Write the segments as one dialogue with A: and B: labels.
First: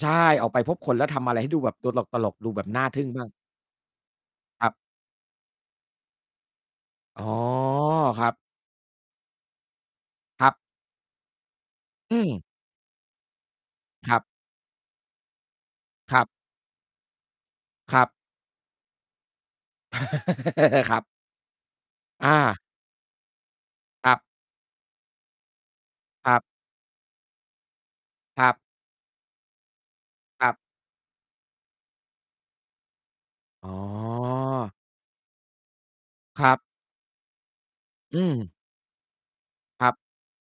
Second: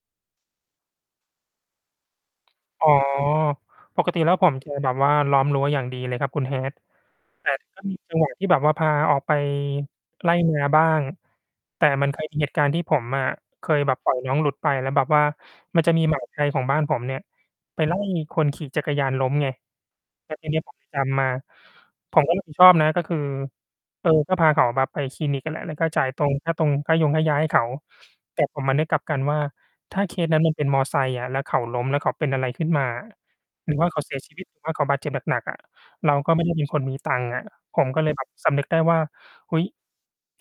A: ใช่ ออกไปพบคนแล้วทำอะไรให้ดูแบบตลก ๆ ดูแบบน่
B: อ๋
A: า
B: อ
A: ทึ่งมาก
B: ปกติแล้วผม
A: คร
B: จ
A: ั
B: ะ
A: บ
B: แบบว่าล้อมรั้วอย่างดีเลยครับคุณ Hat
A: อ๋อ
B: แต่ก็มีจั
A: ค
B: งห
A: ร
B: ว
A: ั
B: ะ
A: บ
B: ที่แบบว่าพาออกไปไร่
A: ครั
B: น
A: บ
B: าบ้าง แต่มัน
A: อื
B: เคย มี
A: ม
B: เหตุการณ์ที่ผมอะเคยแบบ ปล่
A: ค
B: อ
A: ร
B: ย
A: ับ
B: น้องหลุดไป แล้วแบบว่ามันจะมี
A: ค
B: หม
A: ร
B: า
A: ับ
B: ไทย ของบ้านผมเนี่ยไป ไ
A: ค
B: ล่
A: รับ
B: คนขี่จักรยานล้มไง แล้วทีเนี้ย ผมถึง
A: คร
B: ต
A: ั
B: า
A: บ
B: มมา ผม
A: อ
B: ก็รับผิ
A: า
B: ด ชอบนะ ก็คือ เ
A: ค
B: ออ
A: รับ
B: ก็พาเขาแบบไปคลินิก อะ และ แล้วก็จ่ายตร
A: คร
B: ง
A: ับ
B: ค่าตรง ค่ายงค่ายาให้เขา แต
A: ค
B: ่
A: รับ
B: ผมมานึกกลับกันว่า ถ้าเคสนั้
A: ค
B: น
A: ร
B: ม
A: ั
B: ั
A: บ
B: นเป็นมอเตอร์ไซค์อะ แล้วเขาล้ม แล้วเขาเป็นอะไรขึ้นมาอะ
A: อ
B: หร
A: ๋
B: ือว่า เขาเสียชีวิต หรือว่า
A: อ
B: เขาบาดเจ็บหนัก ๆ อะ เราก็ไม
A: ค
B: ่ ไ
A: ร
B: ด้
A: ั
B: เป
A: บ
B: ็นคนมีตังค์อะ ผมก็เลย
A: อื
B: แบบ ส
A: ม
B: ำนึกได้ว่า เฮ้ย
A: ครับ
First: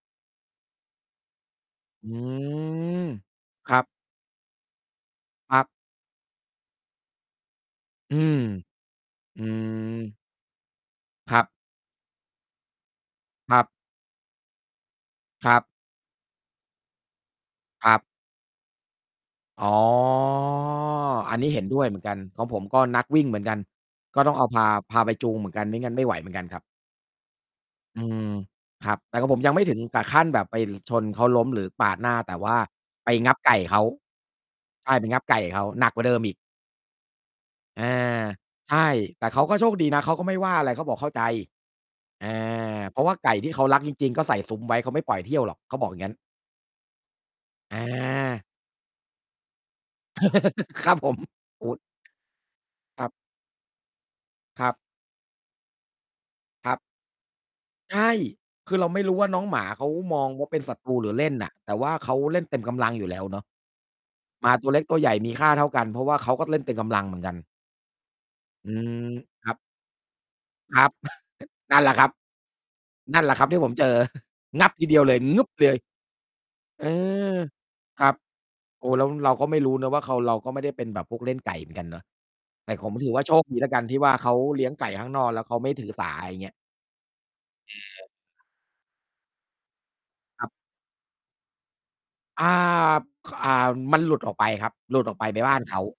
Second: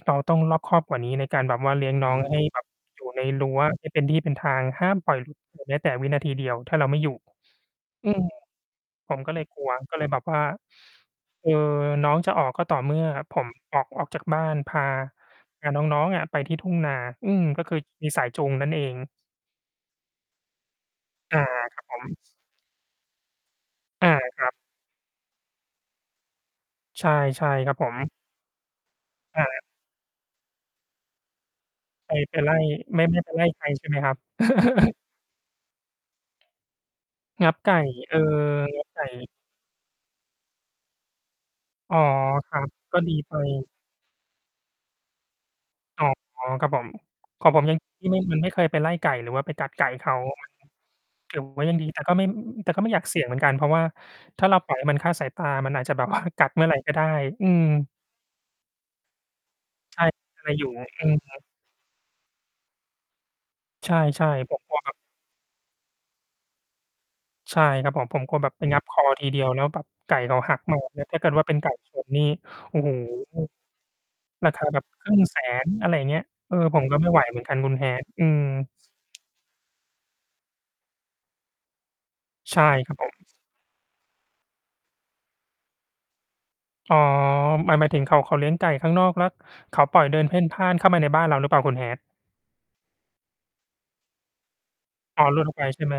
B: เราต้องรอบคอบกว่านี้ในการแบบว่าเลี้ยง
A: อ
B: น้
A: ื
B: อง แล้ว ให้ แบบอ
A: ม
B: ยู่ ในรั้ว
A: ครั
B: ให
A: บ
B: ้เป็นที่เป็นทาง ห้ามปล่อย
A: ครับ
B: แม้แต่วินาทีเดียว ถ้าเราไม่อยู่ อื
A: อื
B: ม
A: ม
B: ผมก็
A: อ
B: เล
A: ื
B: ย กลัว ก็เลย แบ
A: ม
B: บว่า
A: ครั
B: เ
A: บ
B: อ่อ น้องจะออกก็ต่อเมื่อผม
A: ครับ
B: ออก ออกจากบ้าน พา
A: ครับ
B: พาน้อง ๆ อะไปที่ทุ่งนา อืม ก็คือ
A: ครับ
B: มีสายจูงนั่นเอง
A: อ๋อ อั
B: อ
A: น
B: า
A: นี้เห็นด
B: ค
A: ้
B: รั
A: ว
B: บ
A: ยเ
B: ผ
A: หมือนก
B: ม
A: ัน ของผมก็นักวิ่งเหมือนกัน
B: อา
A: ก็ต้องเ
B: ค
A: อา
B: รับ
A: พา พาไปจูงเหมือนกัน ไม่งั้นไม่ไหวเหมือนกันครับ
B: ใช่ ใช่ครับผ
A: อื
B: ม
A: ม ครับ แต่ของผ
B: อ
A: ม
B: ะ
A: ยัง
B: ฮ
A: ไม
B: ะ
A: ่ถึงกับขั้นแบบไป หรือ ชนเขาล้มหรือปาดหน
B: ไ
A: ้
B: ป
A: า แต
B: ไป
A: ่ว
B: ไล
A: ่
B: ่
A: า
B: ไม่
A: ไป
B: ไม่ไ
A: ง
B: ป
A: ับ
B: ไล่
A: ไก่
B: ใคร
A: เขา
B: ใช่ไหมครับ?
A: ใช่ เป็นงับไก่เขา หนักกว่าเดิมอีก
B: งับไก่
A: อา
B: เออ
A: ใช
B: งับ
A: ่
B: ไก่
A: แต่เขาก็โชคดีนะ เขาก็ไม่ว่าอะไร เขาบอก "เข้าใจ"
B: อ๋อ
A: อา
B: ครับ ก
A: เพ
B: ็
A: ราะว
B: ดี
A: ่าไก
B: ไป
A: ่ที่เขารัก จริง ๆ ก็ใส่ซุ้ม ไว้ เขาไม่ปล่อยเที่ยวหรอก เขาบอกอย่
B: อ
A: าง
B: ๋อ
A: งั้น
B: ครับผม ของผม ย
A: อ
B: ัง ที่ไม่ มัน
A: า
B: ไม่เคยไปไล่ไก่หรือว่าไปกัดไก่เขา
A: ครับผม
B: [unintelligible] ถือว
A: โ
B: ่
A: อ
B: า
A: ้
B: ยังดี แต่ก็ไม่ อึ อึ อึ แต่ก็ไม่อย
A: ค
B: าก
A: รับ
B: เสี่ยงเหมือนกัน เพราะว่าถ้าเรา
A: คร
B: ป
A: ั
B: ล่อ
A: บ
B: ย ให้มันคลาดสายตา มันอาจจะแบบ ว่า กัด เมื่
A: ค
B: อ
A: ร
B: ไร
A: ับ
B: ก็ได้ อืม
A: ใช่ คือเราไม่รู้ว่าน้องหมาเขา
B: ใช่
A: มองว
B: ใ
A: ่
B: ค
A: า
B: ร
A: เป็น
B: อยู่
A: ศั
B: ไง
A: ตรู
B: อื
A: หรือเล่น
B: ม
A: น่ะ แต่ว่าเขาเล่นเต็มกำลังอยู่แล้วเนาะ
B: ใช่
A: หม
B: ๆ
A: า
B: ผม
A: ตัว
B: กล
A: เ
B: ั
A: ล็
B: ว
A: ก
B: แบ
A: ต
B: บ
A: ัวใหญ่มีค่าเท่ากัน เพราะว่าเขาก็เล่นเต็มกำลังเหมือนกัน
B: ใช่ครับผม ผมกลัวแบบ ไป
A: อื
B: งับ
A: ม
B: คอ ทีเดี
A: ค
B: ยว
A: รับ
B: แล้วแบบไก่เขาหัก ม
A: ค
B: า
A: รับ
B: เนี่ย ถ้าเกิดว่า เป็น ไก่
A: นั่นแหล
B: ช
A: ะคร
B: น
A: ับ
B: นี่ โอ้โฮ
A: นั่นแหละครับที่ผมเจอ
B: ราค
A: ง
B: า
A: ับ
B: แบ
A: ท
B: บ
A: ีเดียว
B: คร
A: เล
B: ึ่
A: ย
B: งแส
A: งึบ เ
B: น
A: ลย
B: อะไรอย่างเงี้ย เออ ผ
A: เ
B: ม
A: อ
B: ก็ ไม่ไหวเ
A: อ
B: หมือนกันคุณ
A: ค
B: Hat
A: รับ
B: อืม
A: โอ้ แล้วเราก็ไม่รู้เนาะว่า เขา เราก็ไม่ได้เป็นแบบพวกเล่นไก่เหมือนกันเนาะ
B: ใช่
A: แต่ข
B: คร
A: ม
B: ับผ
A: ถื
B: ม
A: อว่า โชคดีแล้วกัน ที่ว่า เขาเลี้ยงไก่ข้างนอกแล้วเขาไม่ถือสา ไรเงี้ย
B: อ๋อ ห
A: เ
B: มาย หมายถึ
A: อ
B: ง
A: อ
B: เขา เขาเลี้ยงไก่ข้างนอก แล้วเขาปล่อยเดินเพ่
A: ค
B: น
A: รับ
B: พ่านเข้ามาในบ้านเราหรือเปล่า? คุณ Hat
A: อ่า บ ข อ่า มันหลุดออกไปครับ หลุดออก
B: อ
A: ไ
B: ๋อ
A: ป
B: ห
A: ไป
B: ลุดอ
A: บ้
B: อ
A: า
B: กไ
A: น
B: ป
A: เข
B: ใช
A: า
B: ่ไหม?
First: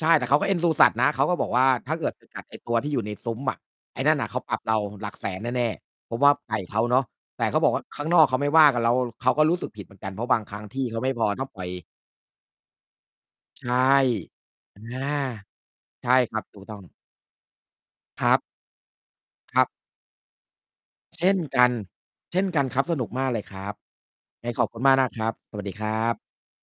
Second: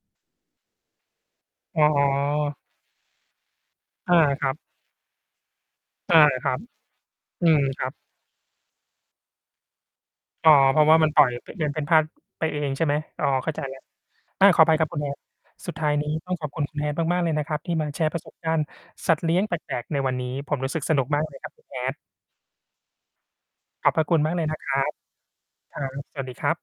A: ใช่ แต่เขาก็ เอ็นดู สัตว์นะ เขาก็บอกว่า
B: อ๋
A: "ถ้าเกิด ไปกัด
B: อ
A: ไอ้ตัวที่อยู่ในซุ้มอะ ไอ้น
B: อ
A: ั
B: า
A: ่นน่ะ เขา
B: ครั
A: ป
B: บ
A: รับเราหลักแสนแน่ ๆ" เพ
B: อ
A: ร
B: า
A: าะว่า
B: คร
A: ไ
B: ั
A: ก
B: บ
A: ่เขาเนาะ แ
B: อ
A: ต
B: ื
A: ่เข
B: ม
A: าบอกว่
B: ค
A: า
B: รับ
A: "ข้างนอกเขาไม่ว่ากับเรา เขาก็รู้สึกผิดเหมือนกัน" เพราะบาง
B: อ๋อ
A: ครั้ง
B: เพ
A: ท
B: รา
A: ี่
B: ะว
A: เ
B: ่
A: ข
B: า
A: า
B: มั
A: ไม
B: น
A: ่
B: ปล
A: พ
B: ่อ
A: อ
B: ย
A: ต้
B: ป
A: องป
B: เ
A: ล
B: ด
A: ่
B: ิ
A: อย
B: นเพ่นพ่านไปเอง ใช่ไหม อ๋อ เข้าใ
A: ใ
B: จ
A: ช
B: แ
A: ่
B: ล้ว อา ขออภ
A: อ
B: ัย
A: ะ
B: ครับ
A: น
B: คุ
A: ่
B: ณ
A: า
B: Hat สุดท้าย
A: ใ
B: น
A: ช
B: ี้
A: ่
B: ต้
A: ค
B: อ
A: ร
B: ง
A: ับ
B: ขอบ
A: ถ
B: ค
A: ู
B: ุ
A: ก
B: ณ
A: ต
B: ค
A: ้
B: ุ
A: อ
B: ณ
A: ง
B: Hat มาก ๆ เลยนะครับ ที่มาแชร์ ประ
A: ค
B: ส
A: รั
B: บ
A: บ
B: การณ์สัตว์เลี้ยงแป
A: ครับ
B: ลก ๆ ในวันนี้ ผมรู้สึกสนุก มา
A: เช
B: ก
A: ่
B: เล
A: น
B: ยครับค
A: ก
B: ุ
A: ั
B: ณ
A: น
B: Hat
A: เช่นกันครับ สนุกมากเลยครับ
B: ขอบพระคุณมากเล
A: ไง
B: ย นะ
A: ขอ
B: ค
A: บค
B: ร
A: ุ
B: ั
A: ณม
B: บ
A: ากนะครับ สวัสดี
B: คร
A: ค
B: ั
A: ร
B: บ
A: ับ
B: สวัสดีครับ